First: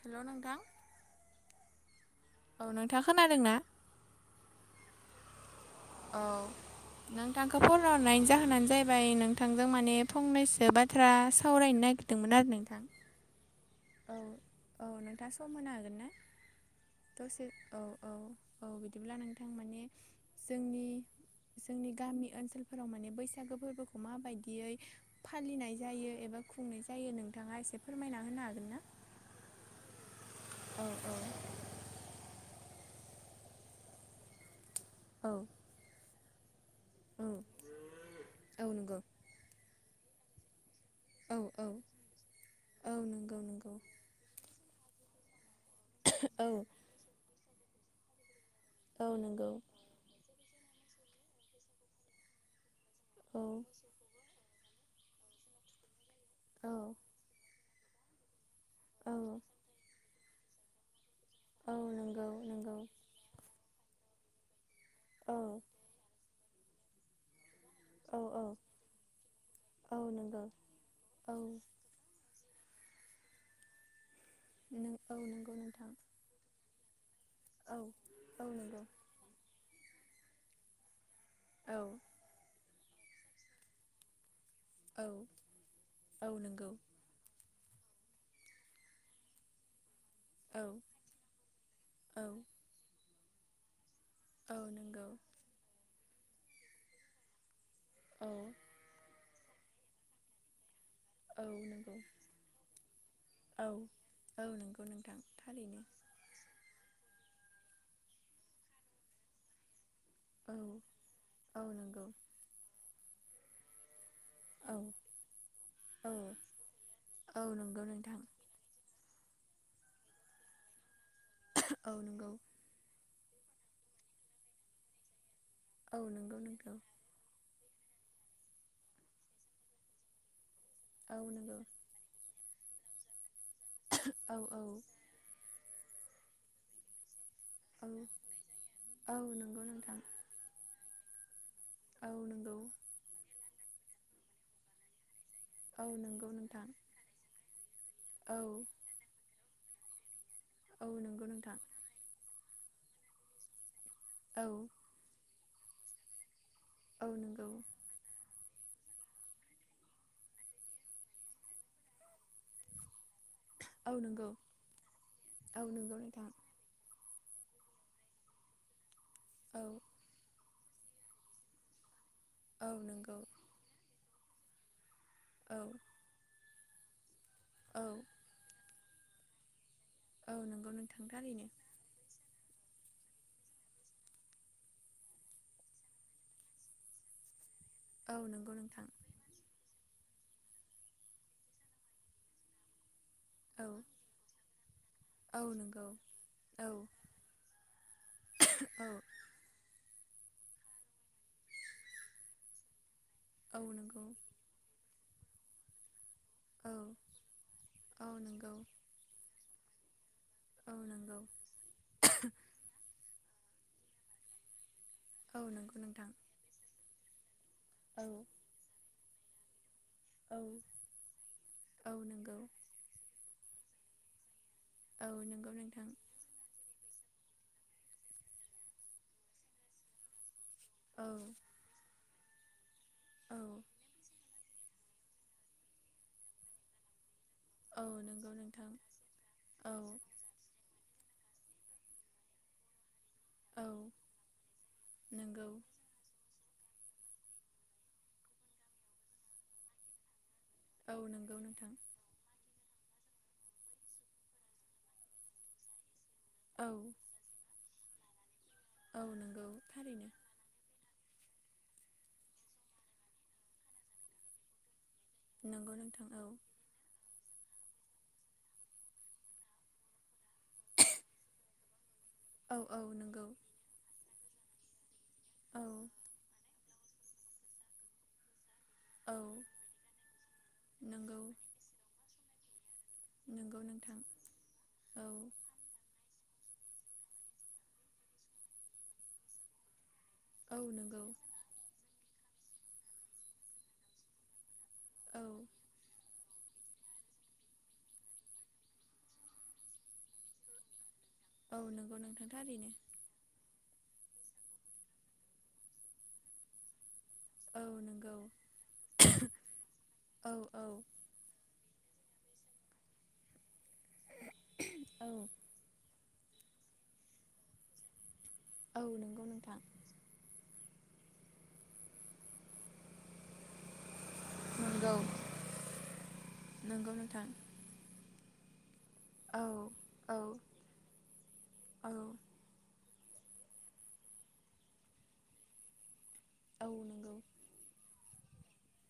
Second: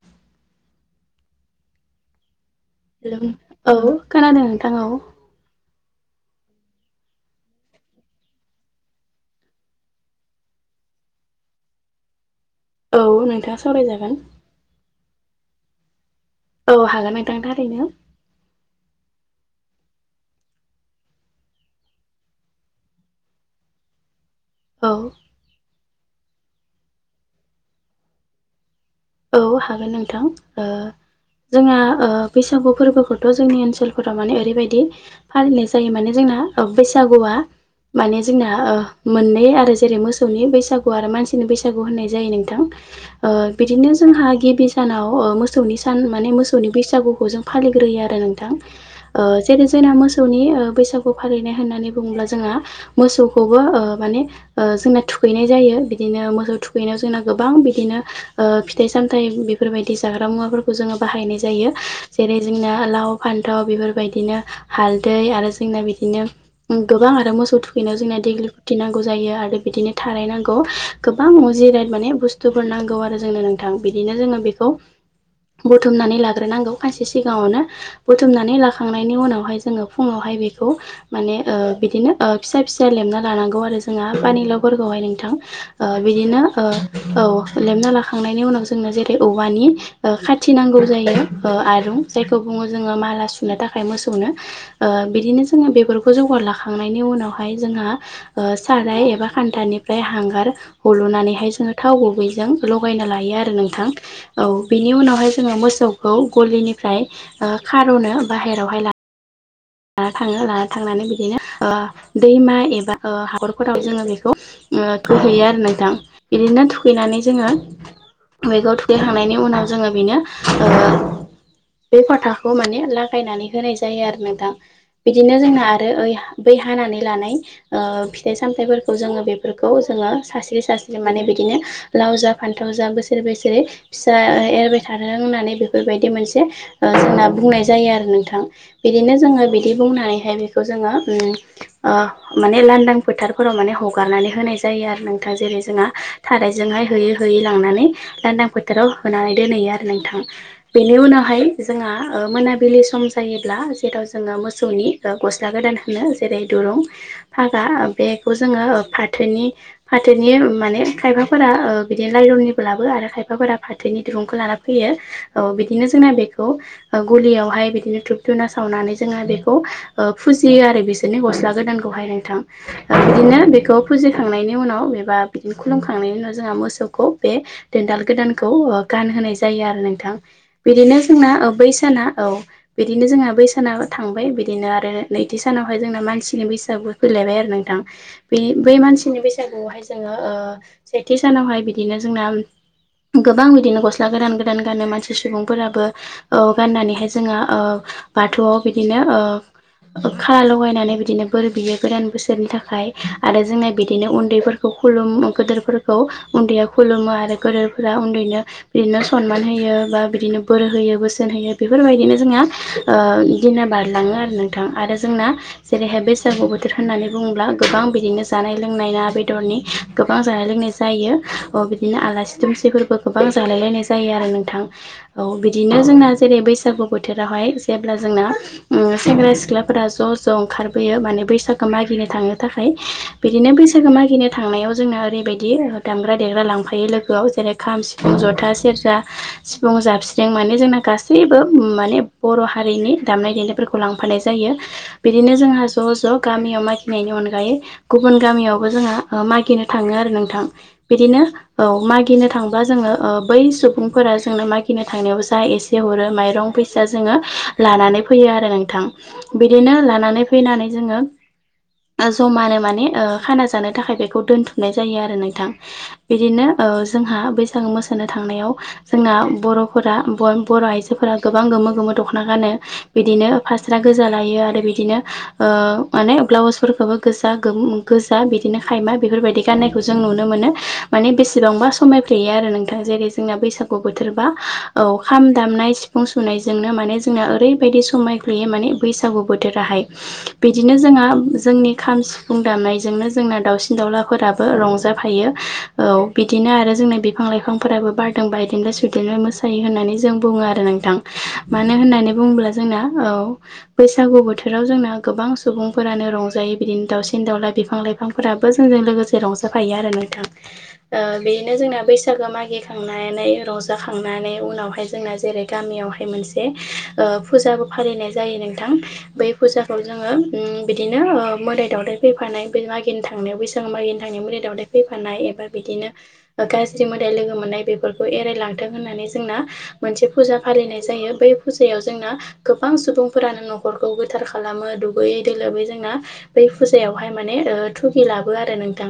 Hello नोंथां औ नोंथाङा हेलौ खोनादों ना? औ खोनादों नोंथां औ औ नोंथांखौ फन हनायनि जाहोनानो जाहैबाय नोंथांजों माने फंनैसो बाथ्रा सावरायनो नागिर दोंमोन आरो नोंथां औ नोंथां सा औ औ नोंथाङा सम होनो हागोन ना औ हागोन नोंथां दसे औ थारैनो औ औ बिदिब्ला नोंथां माने जोंनि जोंनि गामि ओनसोलफोराव माने बैसागो फोरबोखौ माबायदि बियै औ फालिनाय जायो एबा खुंनाय जायो नोंथाङा एसे फोरमायना होनो हागोन ना? औ हागोन नोंथां ओ औ औ जोंहा बैसागु फोरबोखौथ' जोंनि ओनसोलफोराव माने ओरैबायदि औ औ फालिनाय जायो। जायो मान जोंना बैसागु माने जोंना औ नंगौ मोननै आरो जेरै मोसौ सौनि बैसागु औ औ होननाय जायो नोंथां औ ओ नंगौ नंगौ बिदिनो जोंहा गिबि सानाव मोसौनि सान माने औ मोसौनि बैसागुखौ जों फालिग्रोयो आरो नोंथां औ नंगौ जेरै जोंना मोसौनि बैसागु फालिनाय होननानै बुङोब्ला जोंहा मोसौखौबो औ माने जोंना थुखैनाय जायो बिदिनो मोसौ औ थुखैनायाव जोंना गोबां बिदिनो फिथाइ सामथाय औ बेफोरबायदि जाग्रा मुवाफोरखौ जोङो बाहायनाय जायो औ नंगौ जेरै नंगौ जोंना लाव फान्थाव बेफोरबायदिनो हालदै औ आरो जोंना बिदिनो गोबां आरो मोसौ थु खैनो जोंना औ औ देग्लि फुथि नांगौ जायो आरो बिदिनो औ थाराय नंगौ नांगौ गोबां औ जिराय माने बुस थुबुरनांगौ आरो जोंनो नोंथां बिदिनो जोङो बेखौ नों औ नंगौ नोंथां बुथुमनानै लाग्रोनांगौ खायसे सिगाङावनो औ औ बुथुमनानै नंगौ लाखांनायनि उनावहाय जोङो फुङावहाय बेखौ माने ओ औ बिदिनो ओ फिसा फिसा लेमना लानांगौ आरो जोंहा पानिलाउ फोरखौहाय औ नोंथां ओ औ बिदिनो नंगौ ओ औ लेमना लाखांनाय नि उनाव जोंनो जेरै औवानि ओ खाथि औ नांगौ जायो ओ औ जायखौ बुङो जोङो माला सुनो थाखाय मोसौनो औ ओ नंगौ बिदिनो जोङो बेफोरखौ जौगार लाखांनायनि उनावहाय जोंहा औ ओ साराय एबा खान्थानिफ्राय हांगार हल'नानैहाय औ जोङो थाव नंगौ गुबैजों लगायना ला यो आरो औ नोंथां औ नंगौ बेनि नोंथां उनावहाय जोङो थारैनो मोसौ खौ गलिनिफ्राय ओ खार'नो बाहेरावहाय ला लाना थाङो औ लाना थांनानै बिदिनो औ ओ नंगौ दैमा एबा हाखरफोराव जोङो बेखौ औ थुखैहैयो आरो नोंथां औ बिदिनो थुखैनानै औ जोङो नंगौ नोंथां बेखौ थुखैखांनायनि उनाव जोङो बेनो ओ औ बे नंगौ फोथाखौ माने ला लागायनानै होनाय जायो आरो नोंथां बिदिनो जोंना आरो औ ओइ नंगौ बै नोंगौ हानानै लानाय ओ फिथाइ सामथफोरखौ जोङो बेफोरखौ जोङो सास्रि सास्रि औ माने बिदिनो नंगौ लाव जा फान्थाव जा बोसोरै बोसोरै फिसा औ एरबाय था थों होननानै बेफोरबायदि मोनसे जोंना बुंनाय जायो आरो नोंथां औ बिदिनो जोङो नंगौ नोंथां ओमफ्रायहाय बेखौ जोङो उम अ औ नंगौ माने लांदां फोथारफोराव माने हगारनानै होनाय जायो आरो नोंथां जेरै जोंहा औ नंगौ नोंथां थारायजोंहाय होयो हैयै लांनानै औ लान्दां फोथाराव होनानै दोनहैयो आरो नोंथां औ बेनि नंगौ उनावहाय नोंथां जोंहा मोनाबिलि सम जायोब्ला जेराव जोङो औ मोसौनि गस्ला गोदान होनो जेरै दुरुं औ नंगौ फागा बेखौ जोङो फाथोनि फाथोनि माने खायफाफोरा बिदिनो लाइलननिबो लाबो आरो खायफाफोरा औ फाथोनि नंगौ दिरुंखौ लाना फैयो औ बिदिनो नंगौ जोंना नोंथां बेखौ गलियावहाय बिदिनो धुप धुना सावनानै जोङो बेखौ औ ओ फुजियो आरो बिसोरनि गस्ला गोदानखौहाय नोंथां औ नंगौ बिदिनो बेखौ फुजिखांनायनि उनाव एबा बिदिनो औ खुलुमखांनायनि उनाव जोंहा मोसौखौ बे औ देन्दाल गोदानखौ ओ गानहोनाय जायो आरो नोंथां औ नंगौ बिदिनो नोंथां जोंना थारैनो बै बैसाना औ बिदिनो जोङो बैसाना थांबाय बिदिनो आरो नैथि सानावहाय जोंना मानसिनि बैसागुो फैलायबाय आरो नोंथां औ बे नंगौ बै नोंथां मानसिनि बैसागुआवहाय जोङो सेथि सानावहाय बिदिनो जोंना गोबां औ बिदिनो गस्ला गोदान गोदान गानो मानसि औ सुबुंफोराबो नंगौ ओ औ गाननानैहाय जोंङो ओ बाथौआव औ बिदिनो ओ खाला लगायनानै बिदिनो बोर बियो गोदान बोसोरनि थाखाय आरो औ जोंना नंगौ बिदिनो उन्दैफोर खौ खुलुम गदोरफोरखौ उन्दैया औ खुलुमो आरो गदोरफोरा औ उन्दैनो नंगौ बिदिनो सनमान होयो बा बिदिनो बोर औ होयो नंगौ बोसोन होयो बेफोरबायदिनो जोंहा ओ दिना बारलाङो आरो नोंथां आरो जोंना औ नंगौ जेरैहाय नोंथां बैसागु बोथोर होननानै बुङोब्ला गोबां औ बिदिनो जानाय लोंनाय ना बेदरनि गोबां औ जालाय लोंनाय जायो अ औ बिदिनो नंगौ आलासि दुमसिफोरबो गोबां जालाय लायनाय जायो आरो नोंथां औ नंगौ बिदिनो नोंथां जोंना जेरै बैसागु बोथोरावहाय जेब्ला जोंना सेंग्रा सिख्लाफोरा ज' ज' ओंखारबोयो औ माने बैसागो मागिनो थांनो थाखाय औ बिदिनो बैसागो मागिनो थांनायाव जोंना ओरैबायदि दामग्रा देग्रा लांफायो लोगोआव जेरै खाम औ सिफुं नंगौ जथा नोंथां सेरजा औ सिफुं जाबस्रिं माने जोंना गा सैबो माने बर' हारिनि दामनाय औ देनायफोरखौ लांफानाय जायो बिदिनो नंगौ जोंहा ज' ज' गामियाव मागिनायनि अनगायै गुबुन गामियावबो जोंहा मागिनो थाङो आरो नोंथां औ बिदिनो नंगौ नोंथां औ मागिनो थां बा जोङो बै सुबुंफोरा जोंनो मागिनो थांनायाव जा एसे हरो माइरं औ फैसा जोङो लानानै फैयो आरो नोंथां औ नंगौ बिदिनो थारैनो लानानै फैनानै जोङो जमानो माने खाना जानो थाखाय बेखौ दोनथुमनाय जायो आरो नों थां नंगौ नोंथां बिदिनो औ जोंहा बैसागु मोसानो थांनायाव जोंना बर'फोरा बर' आइजोफोरा गोबां गोमो गोमो दख'ना गानो औ औ बिदिनो नंगौ फास्रा गोजा लायो आरो बिदिनो औ माने ब्लाउसफोरखौबो गोजा गो गोजा बिदिनो खायमा औ बेफोरबायदि गाननायखौ जों नुनो मोनो मान नंगौ बेसेबांबा समाय यो आरो नोंथां जेरै जोंना नंगौ बैसागु नोंथां बोथोरबा औ खाम दामनाय सि फुं सुनायजोंनो माने जोंना ओरैबायदि समायग्लैयो माने बैसागु बोथोराहाय औ बिदिनो नंगौ जोंहा जोंनि खाम सिफुं दामनायजोंनो जोंना दाावसिन दाउलाफोराबो रंजा औ फायो औ बिदिनो आरो जोंना बिफां लाइफांफोराबो बारदों बादेनबाय सुइदेेनबाय मोसायो होननानै जों बुङो आरो नोंथां औ मानो नंगौ होननानै नोंथां बुङोब्ला थारैनो जोंना बैसागु बोथोराव जोंना गोबां सुबुंफोरानो रंजायो बिदिनो दावसि न दाउला औ बिफां नंगौ लाइफांफोराबो जोंजों लोगोसे रंजाफायो आरो नोंथां औ औ बेनो जोंना बैसागो मागिखांनानै रंजाखांनानै उनावहाय औ जोंना जेरै गामियावहाय मोनसे फुजाबो फालिनाय जायो नोंथां औ नंगौ बै नोंथां फुजाखौ जोङो बिदिनो ओ मोदाय दावदाइ फैफानाय मागिनो थांनायावबोस आ मागिनो नि मुलि दावदाय नंगौ फैफानाय एबा बिदिनो गाज्रि नंगौ मोदाय नोंथां लोगो मोननाय बेफोरखौ एरायलांथों होननानै जोंना औ मोनसे औ फुजा फालिनाय जायो बै फुजायाव औ जोंना गोबां सुबुंफोरानो न'खरखौ गोथार खालामो दुगैयै दोलोबै जोंना बै औ फुजायावहाय नंगौ माने थुगि लाबो आरो नोंथां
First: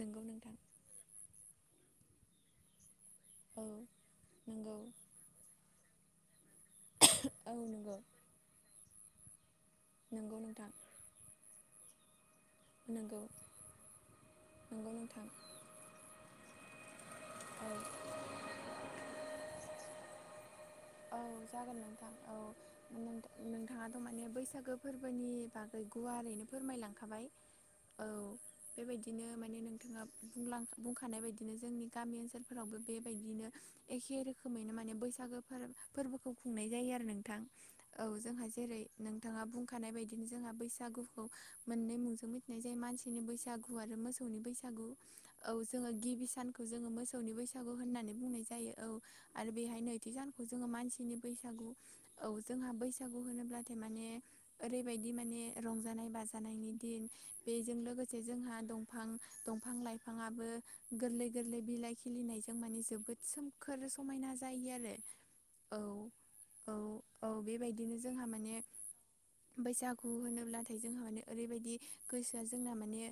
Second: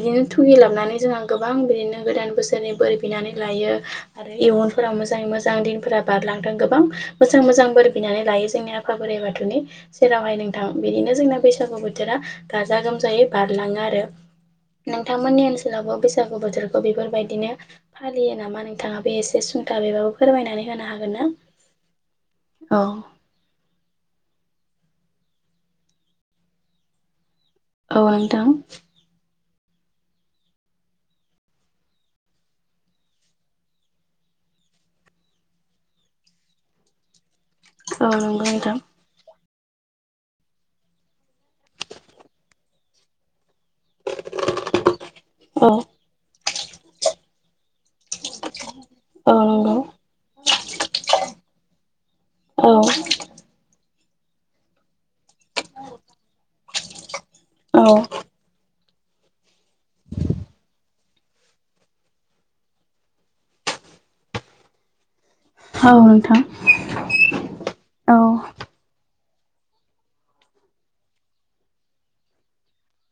नंगौ नोंथां थुगि लाबनानै जों आं गोबां बिदिनो गोदान बोसोरनि बोर बिनानै औ लायो आरो नंगौ इयुनफोरा मोजाङै मोजां दिनफोरा बारलांदों गोबां मोजां औ मोजां बोर नंगौ बिनानै लायो जोंनि आफा बोराइ बाथौनि जेरावहाय नोंथां बिदिनो जोंना बैसागु बोथोरा गाजा नंगौ गोमजायै बारलाङो आरो नंगौ नोंथां नोंथांमोननि ओनसोलावबो बैसागु बोथोर बेफोरबायदिनो औ फालियो नामा नोंथाङा बे एसे सुंथा बेबाबो फोरमायनानै होनो हागोन औ ना जागोन नोंथां औ नोंथां नोंथाङाथ' माने बैसागो फोरबोनि बागै गुवारैनो फोरमायलांखाबाय औ बेबायदि बिदिनो माने नोंथाङा बुंखानाय बायदिनो जोंनि गामि ओनसोलफोरावबो बेबायदिनो एखे रोखोमैनो माने बैसागो फोरबोखौ खुंनाय जायो आरो नोंथां औ नंगौ जोंहा नोंथां जेरै नोंथाङा बुंखानाय बायदिनो जोंहा बैसागुखौ मोननै मुंजों मिथिनाय जायो मानसिनि बैसागु आरो मोसौ मोसौनि बैसागु औ जोङो गिबि सानखौ जोङो मोसौनि बैसागु होननानै बुंनाय जायो औ आरो बेहाय नै थि जानखौ जोङो मानसिनि बैसागु औ जोंहा बैसागु होनोब्लाथाय माने ओरैबायदि माने रंजानाय बाजानायनि दिन बेजों औ लोगोसे जोंहा दंफां दंफां लाइफाङाबो गोरलै गोरलै बिलाइ खिलिनायजों माने जोबोद सोमखोर समायना जायो आरो औ औ औ बेबायदिनो औ जोंहा माने बैसागु होनोब्लाथाय जोंहा माने ओरैबायदि गोसोआ जोंना माने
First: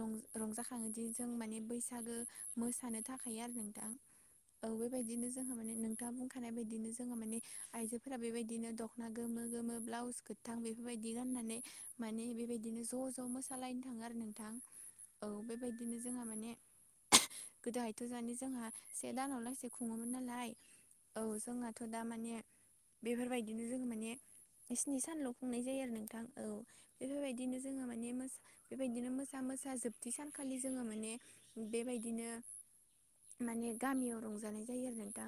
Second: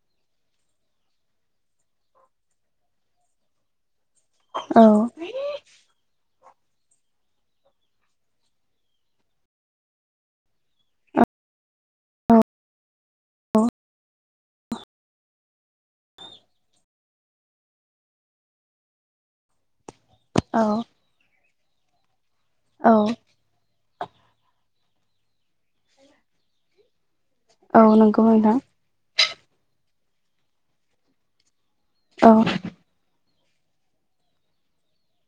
रंज रंजाखाङोदि जों माने बैसागो मोसानो थाखायायो आरो नोंथां औ बेबायदिनो जोंहा माने नोंथाङा बुं थानायानाय बायदिनो जोङो माने आइजोफोरा बेबायदिनो दख'ना गोमो गोमो ब्लाउसखौ थां बेफोरबायदि गाननानै माने बेबायदिनो ज' ज' मोसालायनो थाङो आरो नोंथां औ बेबायदि बिदिनो जोंहा माने गोदोहायथ' माने जोंहा से दानाव लाांसे खुङोमोन नालाय औ औ जोंनाथ' दा माने औ बेफोरबायदि बिनो ज मान सनि सानल'नाय जायो आरो नोंथां औ बेफोरबायदिनो औ जोङो माने म नंगौ नोंथां बेबायदिनो मोसा मोसा जोबथि सानखालि जोङो माने बेबायदिनो औ माने गामियाव रंजानाय जायो आरो नों दा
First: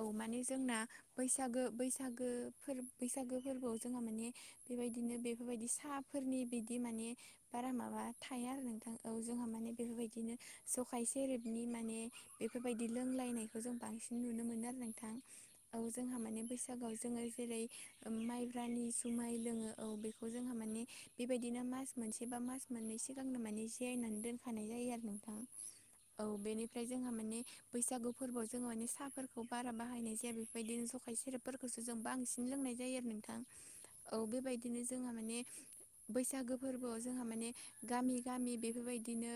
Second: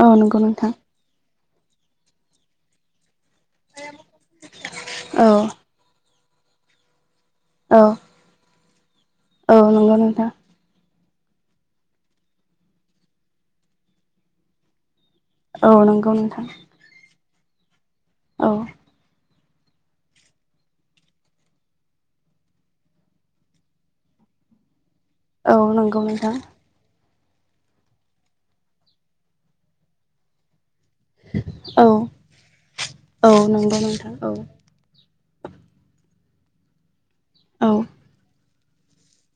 औ माने नंगौ नोंथां जोंना बैसागो बैसागो फोर बैसागो फोरबोआव जोंहा माने बेबायदिनो औ बेफोरबायदि साहाफोरनि बिदि माने बारा औ माबा थाया आरो नोंथां औ जोंहा माने नंगौ नोंथां बेफोरबायदिनो सखाय सेरेबनि माने बेफोरबायदि लोंलायनायखौ जों बांसिन नुनो मोनो आरो नोंथां। औ नंगौ जोंहा माने नोंथां बैसागोआव जोङो जेरै औ माइब्रानि जुमाय लोङो औ बेखौ जोंहा माने बेबायदिनो मास मोनसे बा मास मोननै सिगांनो माने जायनानै दोन नाय जायो आरो नोंथां औ नंगौ नोंथां औ बेनिफ्राय जोंहा माने बैसागु फोरबोआव जोो मानि साफोरखौ बेखौ बारा बाहायनाय जाया बेबायदिनो जौ आखाय सेरेबफोरखौसो औ जों बांसिन लोंनाय जायो आरो नोंथां औ नंगौ नोंथां औ बेबायदि बिदिनो जोंहा माने बसागो फोरबोआव जोंहा माने औ गामि गामि बेफोरबायदिनो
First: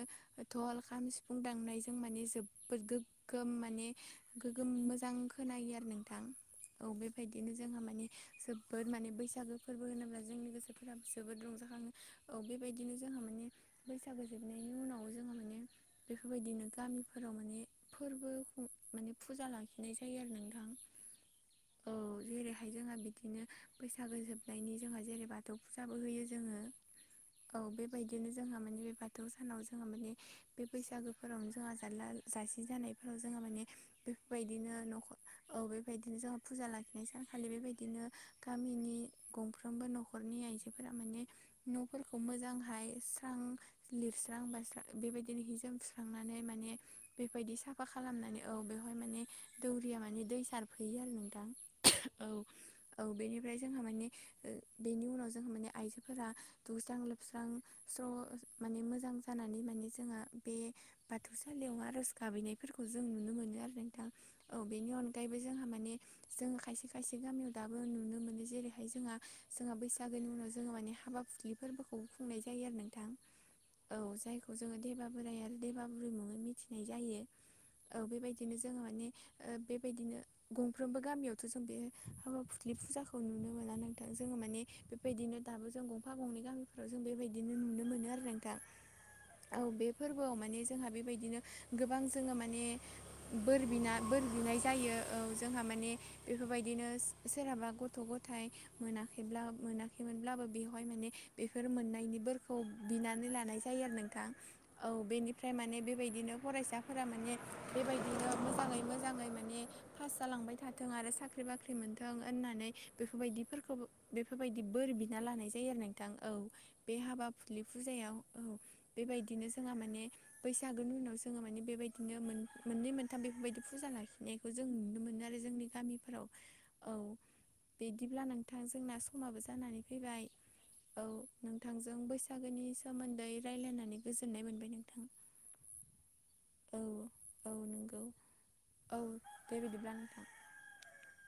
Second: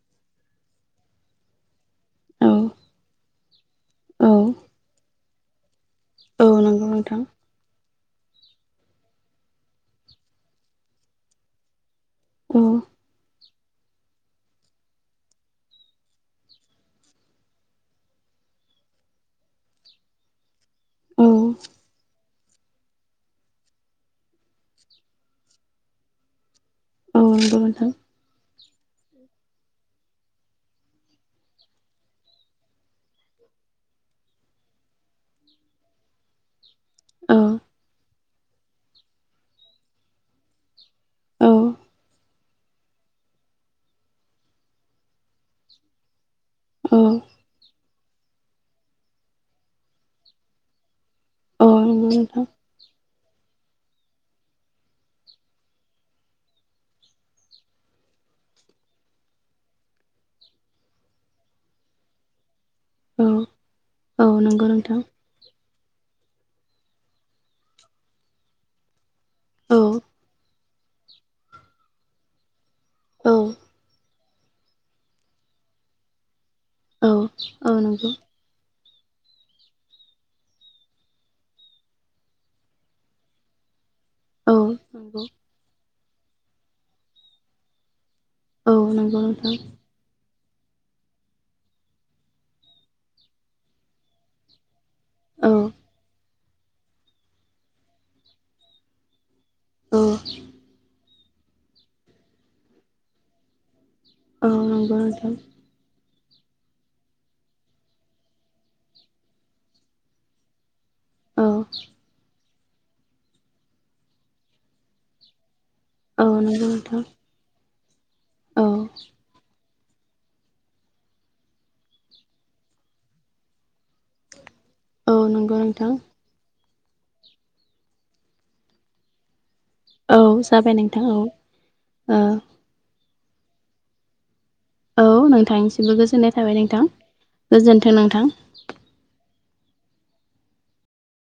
थल खाम सिफुं दांनायजों माने औ जोबोद गो गोम माने औ गोग्गोम मोजां खोनायो आरो नोंथां नंगौ औ नोंथां बेबायदिनो जोंहा मानि जोबोद माने बैसागो फोरबो होनोब्ला जोंनि गोसोफोराबो जोबोद रंजाखाङो। औ बेबायदिनो जोंहा माने बैसागो जोबनायनि उनाव जोङो माने बेफोरबायदिनो गामिफोराव माने फोरबो। माने फुजा लाखिनाय जायो आरो नोंथां औ औ जेरै फ्राय जोंहा बिदिनो बैसागो जोबनायनि जोंहा जेरै बाथौ फुजाबो होयो जोङो। नंगौ औ नोंथां बेबायदि बिदिनो जोंहा माने बे बाथौ सानाव जोंहा माने बे बैसागोफोरावनो जोंहा जाला जासि जानाय। जोङो माने बेफोरबायदिनो न'खर औ बेबायदिनो जोंहा फुजा लाखिनाय औ सानखालि बेबायदिनो गामिनि गंफ्रोमबो न'खरनि आइजोफोरा माने औ न'फोरखौ मोजांहाय रां लिरस्रां बस्रां बेबायदिनो ह जोम सुस्रांनानै माने औ बेबायदि सा मा खालामनानै औ बेवहाय माने दौरिया माने दै सार फैयो आरो नोंथां औ नंगौ औ। नोंथां औ बेनिफ्राय जोंहा माने बेनि उनाव जोंहा माने आइजोफोरा दुस्रां लोबस्रां। स्र' माने मोजां जानानै माने जोंहा बे बाथौसालियाव आर'ज गाबहनाय फोरफोरखौ जों औ नुनो मोनो आरो नोंथां औ नंगौ बेनि नोंथां अनगाय दायबो जोंहा माने जोङो खायसे खायसे गामियाव दाबो नुनो मोनो जेरैहाय जोंहा जोंहा औ बैसागोनि उनाव जोङो माने हाबा फुख्रि फोरबोखौबो खुंनाय जायो आरो ना थां औ औ जायखौ जोङो देबा बोराइ आरो देबा बुरि मुङै मिथिनाय औ जायो औ नंगौ बेबायदिनो जोङो माने बेबायदिनो गंफ्रोमबो गामियावथ' जों बे हाबा फुसलि फुजाखौ नुनो मोना ना थां जोङो औ माने नंगौ बेबायदिनो दाबो जों गंफा गंनै गामिफ्राव जों बेबायदिनो नुनो मोनो आरो नों दा औ नंगौ नोंथां औ बे फोरबोआव माने जोंहा बेबायदिनो गोबां जोङो माने। बोर बिना बोर बिनाय जायो औ जोंहा माने बेफोरबायदिनो सोरहाबा गथ' गथाइ मोनाखैब्ला औ मोनाखैमोनब्लाबो बेवहाय माने बेफोर मोननायनिफोरखौ बिनानै लानाय जायो आरो नों थां औ नंगौ नोंथां बेनिफ्राय माने बेबायदिनो फरायसाफोरा माने बेबायदिनो मोजाङै मोजाङै माने पास जालांबाय था थों आरो साख्रि औ बाख्रि मोनथों होननानै बेफोरबायदिफोरखौ बेफोरबायदि बोर बिना लानाय जायो आरो नोंथां औ नंगौ बे नोंथां हाबा। फुरलि फुजायाव औ बेबायदिनो जोंहा माने बैसागोनि उनाव जोङो माने बेबायदिनो मोननै मोनथाम बेफोरबायदि फुजा लाखिनाय जों नुनो औ मोनो आरो नंगौ जोंनि नोंथां गामिफोराव औ बिदिब्लान नोंथां जोंना समाबो जानानै औ फैबाय जाबाय नोंथां औ नोंथांजों ओ बैसागोनि सोमोन्दै रायलायनानै गोजोननाय मोनबाय नों औ नोंथांसिमबो गोजोननाय थाबाय नोंथां औ गोजोनथों नंगौ नोंथां। औ दे बिदिब्ला नोंथां।